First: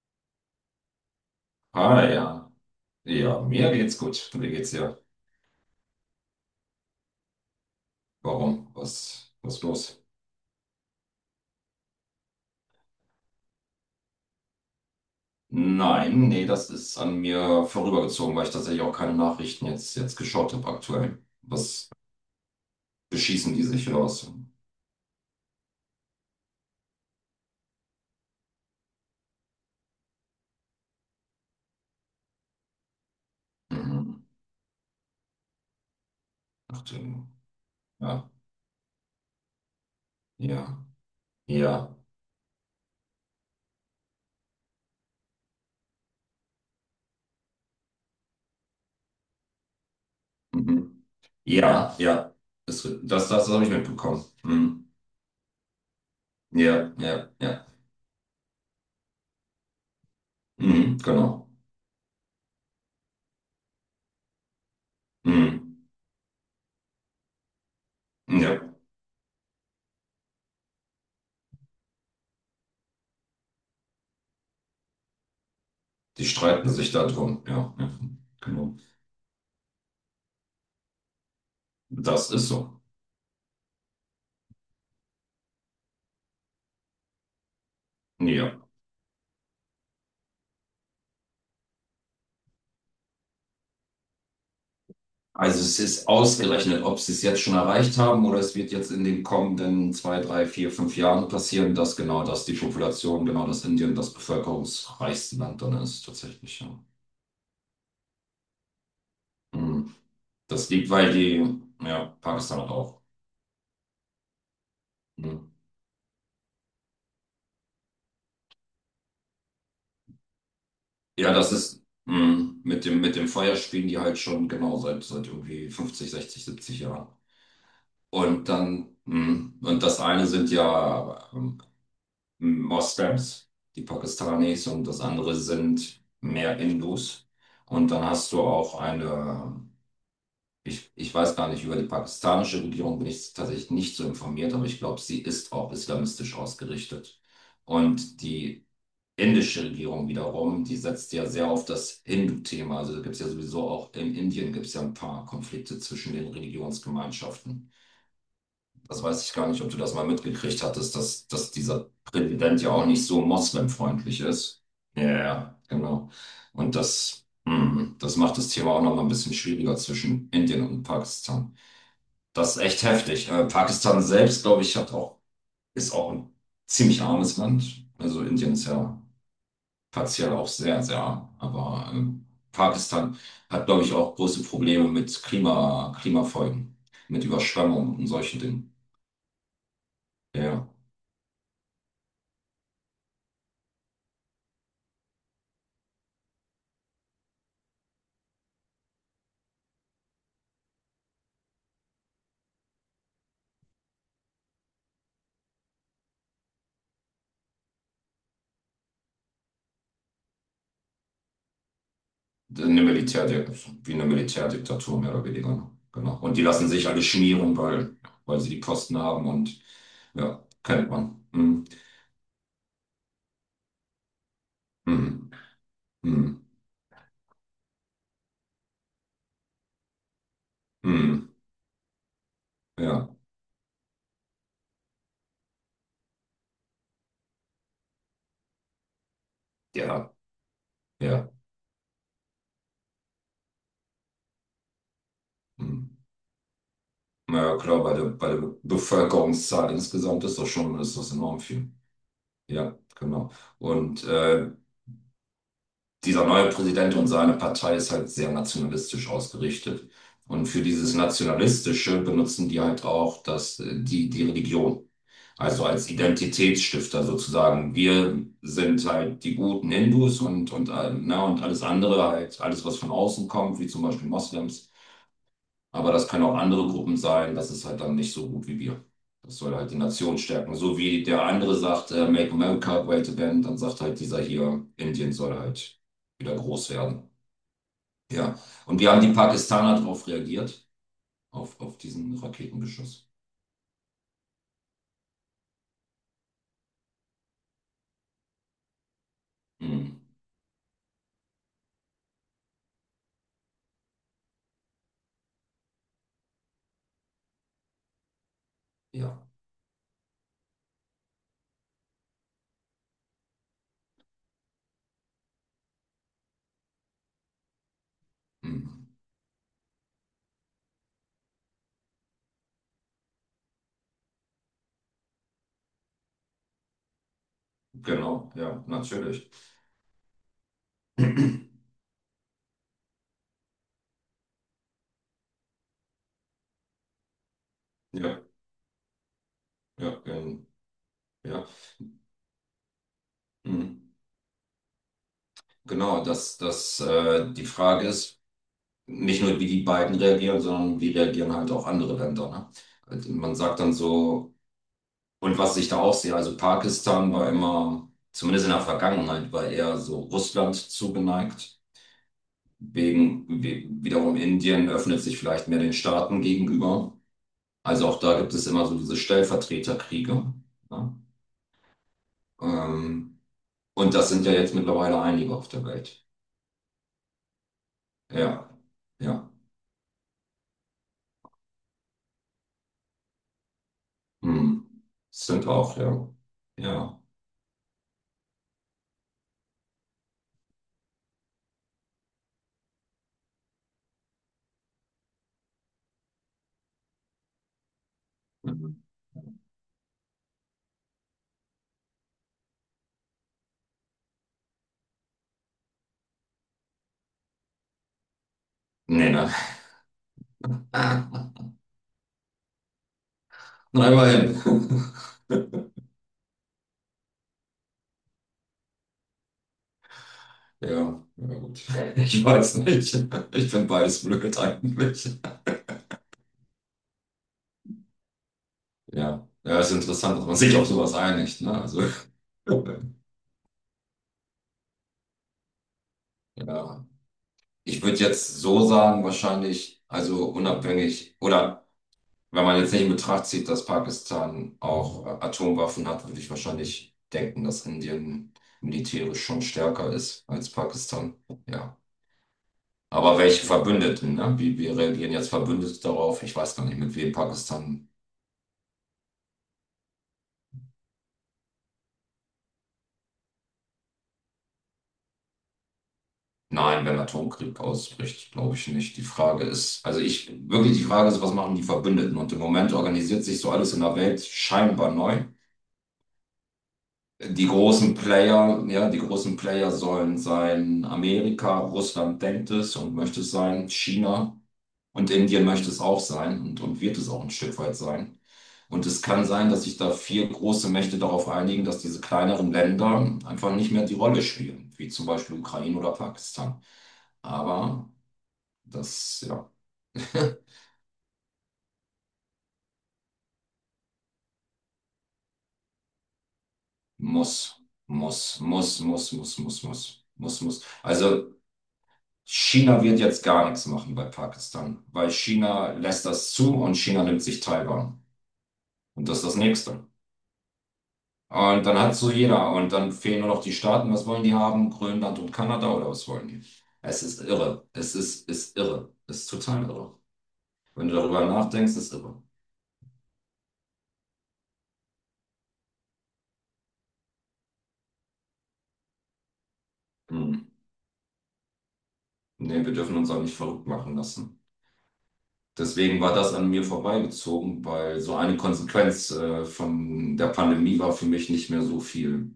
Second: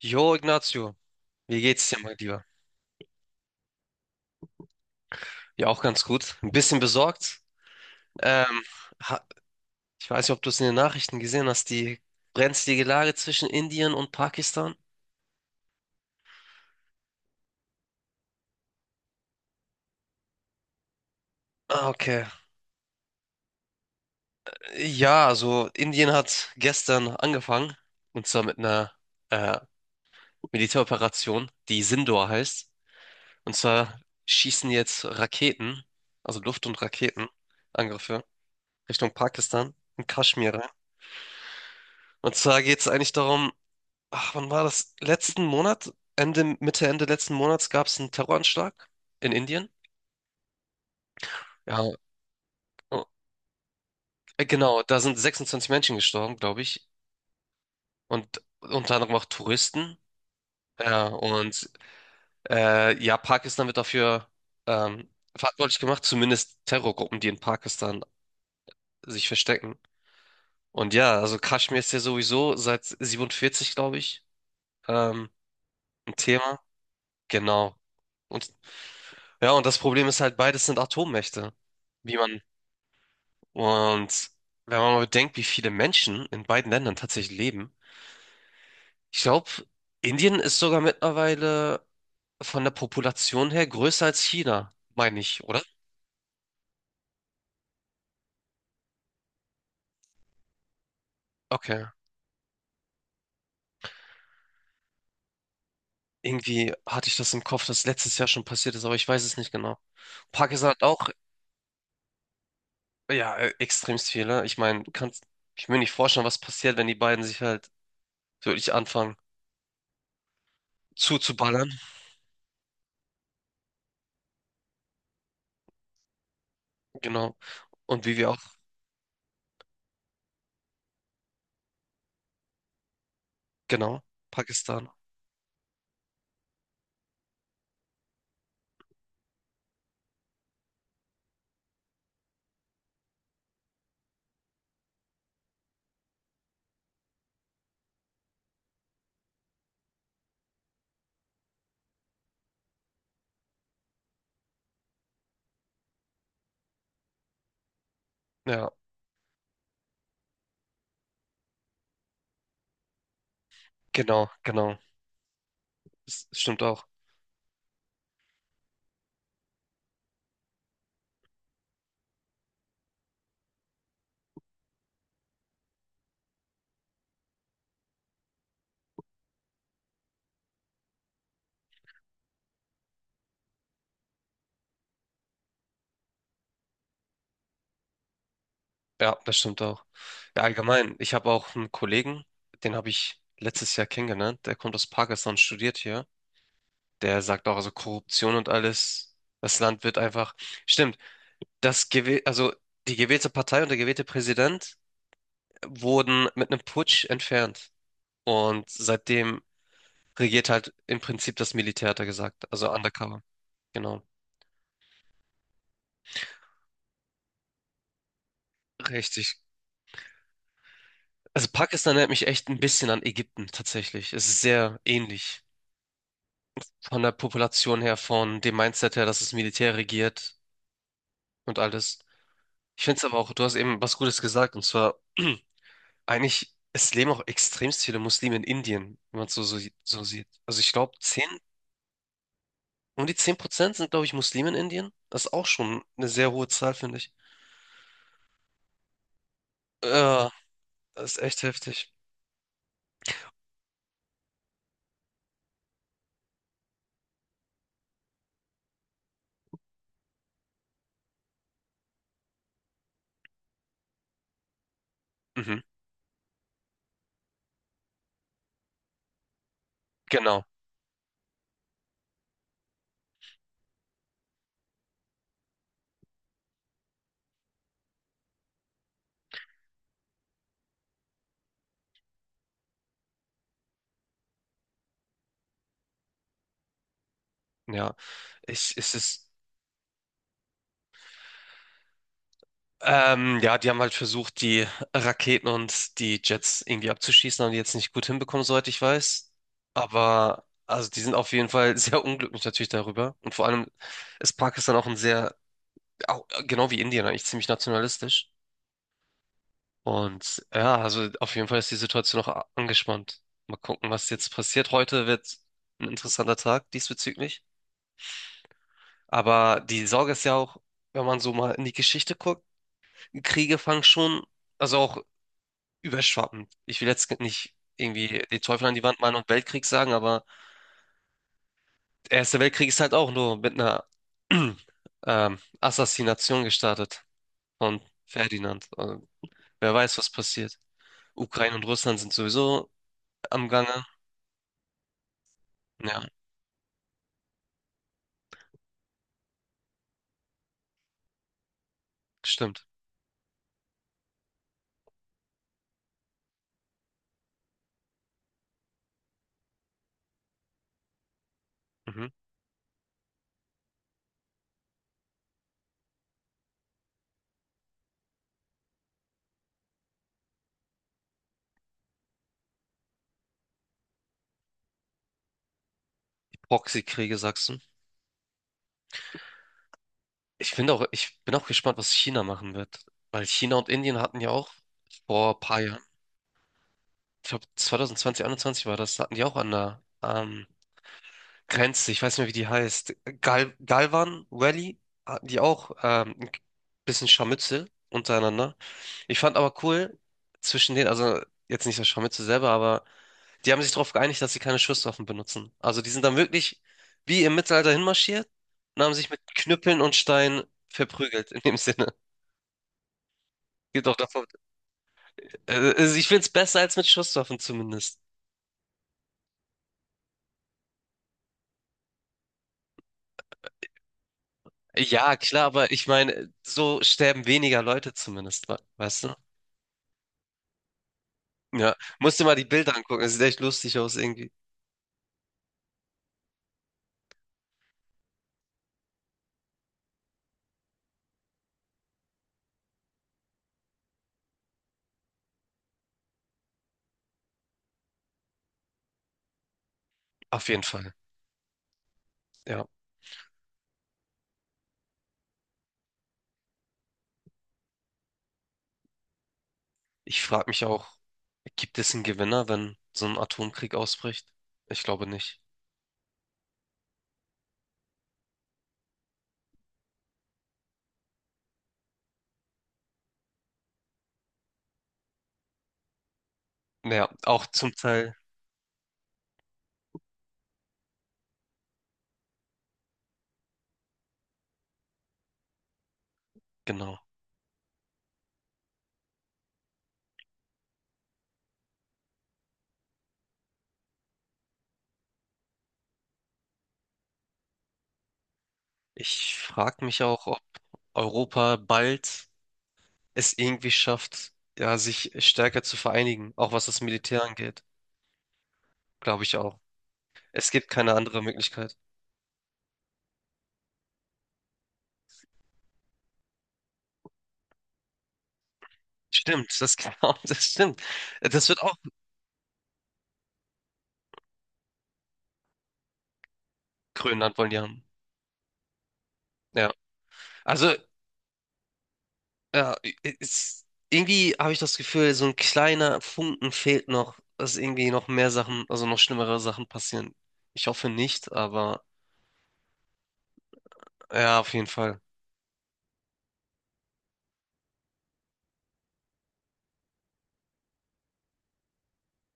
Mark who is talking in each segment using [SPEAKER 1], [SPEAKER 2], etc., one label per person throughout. [SPEAKER 1] Jo, Ignacio, wie geht's dir,
[SPEAKER 2] Ah
[SPEAKER 1] mein Lieber?
[SPEAKER 2] ja. Ja, mir geht's gut. Mir geht's ja.
[SPEAKER 1] Ja, auch ganz gut. Ein bisschen besorgt. Ähm,
[SPEAKER 2] Warum?
[SPEAKER 1] ha-
[SPEAKER 2] Was ist los?
[SPEAKER 1] Ich weiß nicht, ob du es in den Nachrichten gesehen hast, die brenzlige Lage zwischen Indien und Pakistan.
[SPEAKER 2] Nein, nee, das ist an mir vorübergezogen, weil ich tatsächlich auch keine Nachrichten jetzt geschaut habe aktuell.
[SPEAKER 1] Ah,
[SPEAKER 2] Was
[SPEAKER 1] okay.
[SPEAKER 2] beschießen die sich oder was?
[SPEAKER 1] Ja, also Indien hat gestern angefangen, und zwar mit einer äh, Militäroperation, die Sindoor heißt. Und zwar
[SPEAKER 2] Mhm.
[SPEAKER 1] schießen jetzt Raketen, also Luft- und
[SPEAKER 2] Ach du.
[SPEAKER 1] Raketenangriffe
[SPEAKER 2] Ja,
[SPEAKER 1] Richtung Pakistan und Kaschmir rein.
[SPEAKER 2] ja, ja.
[SPEAKER 1] Und zwar geht es eigentlich darum, ach, wann war das? Letzten Monat, Ende, Mitte, Ende letzten Monats gab es einen Terroranschlag in Indien.
[SPEAKER 2] Mhm.
[SPEAKER 1] Ja,
[SPEAKER 2] Ja, ja. Das,
[SPEAKER 1] oh,
[SPEAKER 2] das, das habe ich mitbekommen.
[SPEAKER 1] genau,
[SPEAKER 2] Mhm.
[SPEAKER 1] da sind 26 Menschen gestorben, glaube ich.
[SPEAKER 2] Ja, ja, ja.
[SPEAKER 1] Und unter anderem auch Touristen.
[SPEAKER 2] Mhm,
[SPEAKER 1] Ja,
[SPEAKER 2] genau.
[SPEAKER 1] und ja, Pakistan wird dafür ähm, verantwortlich
[SPEAKER 2] Mhm.
[SPEAKER 1] gemacht, zumindest Terrorgruppen, die in Pakistan
[SPEAKER 2] Ja,
[SPEAKER 1] sich verstecken. Und ja, also Kaschmir ist ja sowieso seit 47, glaube ich, ähm, ein
[SPEAKER 2] die
[SPEAKER 1] Thema.
[SPEAKER 2] streiten sich da drum. Ja,
[SPEAKER 1] Genau.
[SPEAKER 2] ja,
[SPEAKER 1] Und
[SPEAKER 2] genau.
[SPEAKER 1] ja, und das Problem ist halt, beides sind Atommächte. wie
[SPEAKER 2] Das
[SPEAKER 1] man
[SPEAKER 2] ist so.
[SPEAKER 1] Und wenn man mal bedenkt, wie viele Menschen in beiden Ländern tatsächlich leben,
[SPEAKER 2] Ja.
[SPEAKER 1] ich glaube, Indien ist sogar mittlerweile von der Population her größer als China, meine ich,
[SPEAKER 2] Also
[SPEAKER 1] oder?
[SPEAKER 2] es ist ausgerechnet, ob sie es jetzt schon erreicht haben oder es wird jetzt in den kommenden zwei, drei, vier, fünf Jahren passieren,
[SPEAKER 1] Okay.
[SPEAKER 2] dass genau das die Population, genau das Indien das bevölkerungsreichste Land dann ist, tatsächlich.
[SPEAKER 1] Irgendwie
[SPEAKER 2] Ja.
[SPEAKER 1] hatte ich das im Kopf, dass letztes Jahr schon passiert ist, aber ich weiß es nicht genau.
[SPEAKER 2] Mhm. Das
[SPEAKER 1] Pakistan hat
[SPEAKER 2] liegt,
[SPEAKER 1] auch,
[SPEAKER 2] weil die, ja, Pakistan hat auch.
[SPEAKER 1] ja, extremst viele. Ich meine, du kannst,
[SPEAKER 2] Mhm.
[SPEAKER 1] ich will nicht vorstellen, was passiert, wenn die beiden sich halt wirklich anfangen
[SPEAKER 2] Ja, das
[SPEAKER 1] zuzuballern.
[SPEAKER 2] ist mhm. mit dem Feuer spielen die halt schon genau seit irgendwie 50, 60, 70 Jahren.
[SPEAKER 1] Genau. Und wie wir auch,
[SPEAKER 2] Und dann, und das eine sind ja Moslems, die
[SPEAKER 1] genau,
[SPEAKER 2] Pakistanis, und
[SPEAKER 1] Pakistan.
[SPEAKER 2] das andere sind mehr Hindus. Und dann hast du auch eine, ich weiß gar nicht, über die pakistanische Regierung bin ich tatsächlich nicht so informiert, aber ich glaube, sie ist auch islamistisch ausgerichtet. Und die indische Regierung wiederum, die setzt ja sehr auf das Hindu-Thema. Also da gibt es ja sowieso auch in Indien gibt es ja ein paar Konflikte zwischen den Religionsgemeinschaften.
[SPEAKER 1] Ja,
[SPEAKER 2] Das weiß ich gar nicht, ob du das mal mitgekriegt hattest, dass dieser Präsident ja auch nicht so moslemfreundlich
[SPEAKER 1] genau,
[SPEAKER 2] ist.
[SPEAKER 1] genau.
[SPEAKER 2] Ja, ja, ja, genau.
[SPEAKER 1] Das stimmt
[SPEAKER 2] Und
[SPEAKER 1] auch.
[SPEAKER 2] das macht das Thema auch noch mal ein bisschen schwieriger zwischen Indien und Pakistan. Das ist echt heftig. Pakistan selbst, glaube ich, hat auch, ist auch ein ziemlich armes Land. Also Indien ist ja partiell auch sehr, sehr arm. Aber Pakistan hat, glaube ich, auch große Probleme mit Klima, Klimafolgen, mit Überschwemmungen und solchen Dingen.
[SPEAKER 1] Ja, das stimmt auch. Ja,
[SPEAKER 2] Ja. ja.
[SPEAKER 1] allgemein, ich habe auch einen Kollegen, den habe ich letztes Jahr kennengelernt. Der kommt aus Pakistan, studiert hier. Der sagt auch, also Korruption und alles, das Land wird einfach. Stimmt, das gewäh also die gewählte Partei und der gewählte Präsident wurden mit einem Putsch entfernt. Und seitdem regiert halt im Prinzip das Militär, hat er gesagt. Also
[SPEAKER 2] Eine
[SPEAKER 1] undercover.
[SPEAKER 2] Militärdik wie
[SPEAKER 1] Genau.
[SPEAKER 2] eine Militärdiktatur, mehr oder weniger. Ne? Genau. Und die lassen sich alle schmieren, weil sie die Posten haben
[SPEAKER 1] Richtig.
[SPEAKER 2] und ja, kennt man.
[SPEAKER 1] Also
[SPEAKER 2] Hm,
[SPEAKER 1] Pakistan erinnert mich echt ein bisschen an Ägypten, tatsächlich. Es ist sehr
[SPEAKER 2] hm,
[SPEAKER 1] ähnlich,
[SPEAKER 2] hm,
[SPEAKER 1] von der Population her, von dem Mindset her, dass das Militär regiert
[SPEAKER 2] hm,
[SPEAKER 1] und alles. Ich finde es
[SPEAKER 2] ja,
[SPEAKER 1] aber auch, du hast eben was Gutes gesagt, und zwar eigentlich, es leben auch extremst viele Muslime in Indien, wenn man es so
[SPEAKER 2] ja,
[SPEAKER 1] sieht. Also ich glaube, 10
[SPEAKER 2] ja.
[SPEAKER 1] um die 10% sind, glaube ich, Muslime in Indien. Das ist auch
[SPEAKER 2] Hm.
[SPEAKER 1] schon eine sehr hohe Zahl, finde ich.
[SPEAKER 2] Na ja, klar, bei der Bevölkerungszahl insgesamt
[SPEAKER 1] Ja,
[SPEAKER 2] ist das schon, ist
[SPEAKER 1] das
[SPEAKER 2] das
[SPEAKER 1] ist
[SPEAKER 2] enorm
[SPEAKER 1] echt
[SPEAKER 2] viel.
[SPEAKER 1] heftig.
[SPEAKER 2] Ja, genau. Und dieser neue Präsident und seine Partei ist halt sehr nationalistisch ausgerichtet. Und für dieses Nationalistische benutzen die halt auch die Religion.
[SPEAKER 1] Mhm.
[SPEAKER 2] Also als Identitätsstifter sozusagen. Wir sind halt die guten Hindus
[SPEAKER 1] Genau,
[SPEAKER 2] und, und alles andere, halt alles, was von außen kommt, wie zum Beispiel Moslems. Aber das können auch andere Gruppen sein, das ist halt dann nicht so gut wie wir. Das soll halt die Nation stärken. So wie der andere sagt, Make America Great Again, dann sagt halt dieser hier, Indien soll halt wieder groß werden.
[SPEAKER 1] ja.
[SPEAKER 2] Ja.
[SPEAKER 1] Ich,
[SPEAKER 2] Und wie
[SPEAKER 1] es
[SPEAKER 2] haben die
[SPEAKER 1] ist
[SPEAKER 2] Pakistaner darauf reagiert? Auf diesen Raketenbeschuss.
[SPEAKER 1] Ja, die haben halt versucht, die Raketen und die Jets irgendwie abzuschießen, haben die jetzt nicht gut hinbekommen, soweit ich weiß.
[SPEAKER 2] Hm.
[SPEAKER 1] Aber also die sind auf jeden Fall sehr unglücklich natürlich darüber. Und vor allem ist Pakistan auch ein sehr, auch, genau wie Indien eigentlich, ziemlich nationalistisch.
[SPEAKER 2] Ja.
[SPEAKER 1] Und ja, also auf jeden Fall ist die Situation noch angespannt. Mal gucken, was jetzt passiert. Heute wird ein interessanter Tag diesbezüglich.
[SPEAKER 2] Hm.
[SPEAKER 1] Aber die Sorge ist ja auch, wenn man so mal in die Geschichte guckt, Kriege fangen schon, also auch überschwappen. Ich will jetzt nicht irgendwie
[SPEAKER 2] Genau,
[SPEAKER 1] die
[SPEAKER 2] ja,
[SPEAKER 1] Teufel an die Wand malen und
[SPEAKER 2] natürlich.
[SPEAKER 1] Weltkrieg sagen, aber der Erste Weltkrieg ist halt auch nur mit einer Assassination gestartet von
[SPEAKER 2] Ja,
[SPEAKER 1] Ferdinand. Also, wer weiß,
[SPEAKER 2] ja,
[SPEAKER 1] was passiert.
[SPEAKER 2] ja.
[SPEAKER 1] Ukraine und Russland sind sowieso am Gange.
[SPEAKER 2] Mhm.
[SPEAKER 1] Ja,
[SPEAKER 2] Genau, dass dass die Frage ist, nicht nur wie die beiden reagieren, sondern wie reagieren halt auch andere Länder, ne?
[SPEAKER 1] stimmt.
[SPEAKER 2] Also man sagt dann so, und was ich da auch sehe, also Pakistan war immer, zumindest in der Vergangenheit, war eher so Russland zugeneigt.
[SPEAKER 1] Mhm.
[SPEAKER 2] Wegen, wiederum Indien öffnet sich vielleicht mehr den Staaten gegenüber. Also auch da gibt es immer so diese Stellvertreterkriege, ne? Ähm, und das sind ja jetzt mittlerweile einige auf der Welt.
[SPEAKER 1] Die Proxykriege, sagst du?
[SPEAKER 2] Ja, ja.
[SPEAKER 1] Ich finde auch, ich bin auch gespannt, was China machen wird. Weil China und Indien hatten ja auch
[SPEAKER 2] Hm.
[SPEAKER 1] vor ein
[SPEAKER 2] Stimmt
[SPEAKER 1] paar
[SPEAKER 2] auch,
[SPEAKER 1] Jahren,
[SPEAKER 2] ja. Ja.
[SPEAKER 1] ich glaube 2020, 2021 war das, hatten die auch an der, Grenze, ich weiß nicht mehr, wie die heißt. Galvan Valley, hatten die auch ein bisschen Scharmützel untereinander.
[SPEAKER 2] Mhm.
[SPEAKER 1] Ich fand aber cool, zwischen denen, also jetzt nicht das Scharmützel selber, aber die haben sich darauf geeinigt, dass sie keine Schusswaffen benutzen. Also die sind dann wirklich wie im Mittelalter hinmarschiert und haben
[SPEAKER 2] Nee,
[SPEAKER 1] sich mit
[SPEAKER 2] nein.
[SPEAKER 1] Knüppeln und Steinen
[SPEAKER 2] Nein,
[SPEAKER 1] verprügelt, in dem Sinne. Geht auch davon.
[SPEAKER 2] immerhin.
[SPEAKER 1] Also ich finde es besser als mit Schusswaffen zumindest.
[SPEAKER 2] Ja, ja gut. Ich weiß nicht. Ich bin beides blöd
[SPEAKER 1] Ja,
[SPEAKER 2] eigentlich.
[SPEAKER 1] klar, aber ich meine, so sterben weniger Leute zumindest, weißt du?
[SPEAKER 2] Ja. Ja, ist interessant, dass man sich auf sowas einigt, ne?
[SPEAKER 1] Ja,
[SPEAKER 2] Also,
[SPEAKER 1] musst dir mal die Bilder angucken. Es sieht echt lustig aus irgendwie.
[SPEAKER 2] ja. Ich würde jetzt so sagen, wahrscheinlich, also unabhängig oder wenn man jetzt nicht in Betracht zieht, dass Pakistan auch Atomwaffen hat, würde ich wahrscheinlich denken, dass Indien militärisch schon stärker ist als
[SPEAKER 1] Auf jeden Fall.
[SPEAKER 2] Pakistan. Ja.
[SPEAKER 1] Ja.
[SPEAKER 2] Aber welche Verbündeten, ne? Wie reagieren jetzt Verbündete darauf? Ich weiß gar nicht, mit wem Pakistan.
[SPEAKER 1] Ich frage mich auch, gibt es einen Gewinner, wenn so ein Atomkrieg ausbricht? Ich glaube nicht.
[SPEAKER 2] Nein, wenn Atomkrieg ausbricht, glaube ich nicht. Die Frage ist, also ich, wirklich die Frage ist, was machen die Verbündeten? Und im Moment organisiert sich so alles in der Welt scheinbar neu.
[SPEAKER 1] Ja, auch
[SPEAKER 2] Die
[SPEAKER 1] zum
[SPEAKER 2] großen
[SPEAKER 1] Teil,
[SPEAKER 2] Player, ja, die großen Player sollen sein Amerika, Russland denkt es und möchte es sein, China und Indien möchte es auch sein und
[SPEAKER 1] genau.
[SPEAKER 2] wird es auch ein Stück weit sein. Und es kann sein, dass sich da vier große Mächte darauf einigen, dass diese kleineren Länder einfach nicht mehr die Rolle spielen, wie zum Beispiel Ukraine oder Pakistan. Aber das,
[SPEAKER 1] Ich
[SPEAKER 2] ja,
[SPEAKER 1] frage mich auch, ob Europa bald es irgendwie schafft, ja, sich stärker zu vereinigen, auch was das Militär
[SPEAKER 2] muss,
[SPEAKER 1] angeht.
[SPEAKER 2] muss, muss, muss,
[SPEAKER 1] Glaube ich
[SPEAKER 2] muss,
[SPEAKER 1] auch.
[SPEAKER 2] muss, muss, muss,
[SPEAKER 1] Es
[SPEAKER 2] muss.
[SPEAKER 1] gibt keine andere
[SPEAKER 2] Also
[SPEAKER 1] Möglichkeit.
[SPEAKER 2] China wird jetzt gar nichts machen bei Pakistan, weil China lässt das zu und China nimmt sich Taiwan. Und das ist das
[SPEAKER 1] Stimmt, das,
[SPEAKER 2] Nächste.
[SPEAKER 1] genau, das stimmt. Das wird
[SPEAKER 2] Und
[SPEAKER 1] auch
[SPEAKER 2] dann hat so jeder. Und dann fehlen nur noch die Staaten. Was wollen die haben? Grönland und Kanada oder was wollen die? Es ist
[SPEAKER 1] Grönland wollen die
[SPEAKER 2] irre.
[SPEAKER 1] haben.
[SPEAKER 2] Es ist irre. Es ist total
[SPEAKER 1] Ja.
[SPEAKER 2] irre.
[SPEAKER 1] Also.
[SPEAKER 2] Wenn du darüber nachdenkst, ist irre.
[SPEAKER 1] Ja, es irgendwie habe ich das Gefühl, so ein kleiner Funken fehlt noch, dass irgendwie noch mehr Sachen, also noch schlimmere Sachen passieren.
[SPEAKER 2] Hm.
[SPEAKER 1] Ich hoffe nicht, aber
[SPEAKER 2] Nee, wir dürfen uns auch nicht verrückt machen
[SPEAKER 1] ja,
[SPEAKER 2] lassen.
[SPEAKER 1] auf jeden Fall.
[SPEAKER 2] Deswegen war das an mir vorbeigezogen, weil so eine Konsequenz von der Pandemie war für mich nicht mehr so viel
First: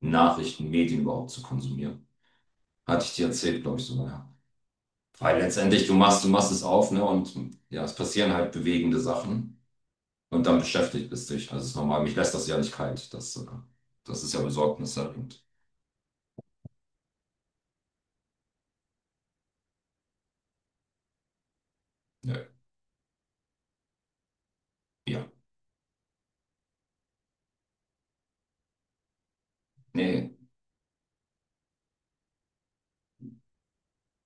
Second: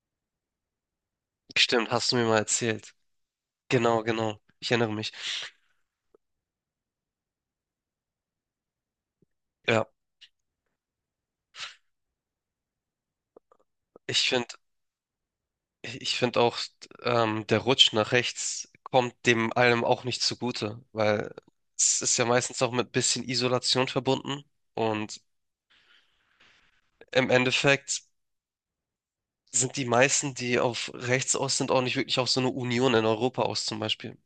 [SPEAKER 2] Nachrichten, Medien überhaupt zu
[SPEAKER 1] Stimmt,
[SPEAKER 2] konsumieren.
[SPEAKER 1] hast du mir mal erzählt.
[SPEAKER 2] Hatte ich dir erzählt, glaube ich
[SPEAKER 1] Genau,
[SPEAKER 2] sogar, ja.
[SPEAKER 1] genau. Ich erinnere mich.
[SPEAKER 2] Weil letztendlich du machst es auf, ne? Und ja, es passieren halt bewegende Sachen
[SPEAKER 1] Ja,
[SPEAKER 2] und dann beschäftigt es dich. Also es ist normal, mich lässt das ja nicht kalt. Das
[SPEAKER 1] ich
[SPEAKER 2] ist ja
[SPEAKER 1] finde,
[SPEAKER 2] besorgniserregend.
[SPEAKER 1] ich finde auch, der Rutsch nach rechts kommt dem allem auch nicht zugute, weil es ist ja
[SPEAKER 2] Nö.
[SPEAKER 1] meistens auch mit bisschen Isolation verbunden und
[SPEAKER 2] Ja.
[SPEAKER 1] im Endeffekt sind die meisten,
[SPEAKER 2] Nee,
[SPEAKER 1] die auf rechts aus sind, auch nicht wirklich auf so eine Union in Europa aus, zum Beispiel.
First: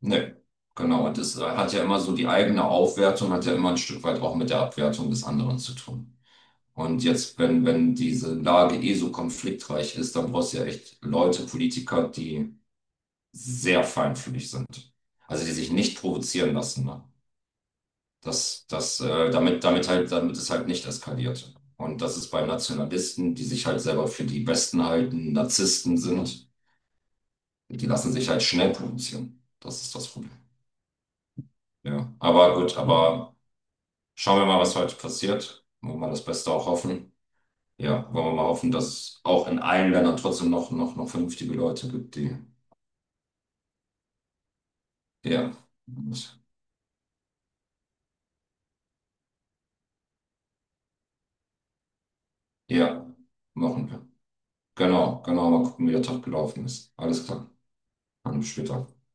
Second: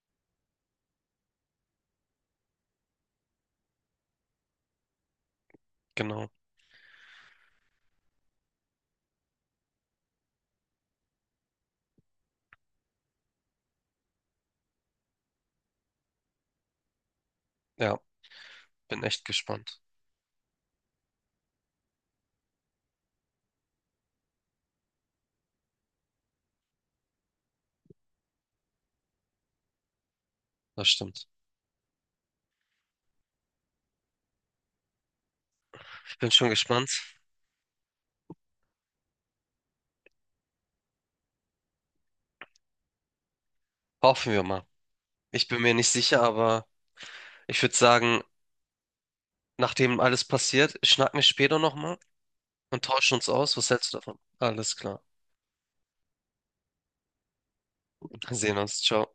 [SPEAKER 2] nö. Genau. Und das hat ja immer so die eigene Aufwertung, hat ja immer ein Stück weit auch mit der Abwertung des anderen zu tun.
[SPEAKER 1] Genau.
[SPEAKER 2] Und jetzt, wenn diese Lage eh so konfliktreich ist, dann brauchst du ja echt Leute, Politiker, die sehr feinfühlig sind. Also die sich nicht provozieren lassen. Ne?
[SPEAKER 1] Ja,
[SPEAKER 2] Das, das,
[SPEAKER 1] bin echt
[SPEAKER 2] damit,
[SPEAKER 1] gespannt.
[SPEAKER 2] damit halt, damit es halt nicht eskaliert. Und das ist bei Nationalisten, die sich halt selber für die Besten halten, Narzissten sind, die lassen sich halt schnell provozieren. Das ist das Problem.
[SPEAKER 1] Das stimmt.
[SPEAKER 2] Ja, aber gut, aber schauen wir mal, was heute passiert. Wollen wir mal
[SPEAKER 1] Ich
[SPEAKER 2] das
[SPEAKER 1] bin schon
[SPEAKER 2] Beste auch
[SPEAKER 1] gespannt.
[SPEAKER 2] hoffen. Ja, wollen wir mal hoffen, dass es auch in allen Ländern trotzdem noch vernünftige Leute gibt, die,
[SPEAKER 1] Hoffen wir mal. Ich
[SPEAKER 2] ja,
[SPEAKER 1] bin mir nicht sicher, aber ich würde sagen, nachdem alles passiert, schnacken wir später nochmal und
[SPEAKER 2] ja,
[SPEAKER 1] tauschen uns aus. Was
[SPEAKER 2] machen
[SPEAKER 1] hältst du
[SPEAKER 2] wir.
[SPEAKER 1] davon? Alles klar.
[SPEAKER 2] Genau, genau, mal gucken, wie der Tag gelaufen ist. Alles klar. An
[SPEAKER 1] Wir
[SPEAKER 2] einem
[SPEAKER 1] sehen uns.
[SPEAKER 2] später.
[SPEAKER 1] Ciao.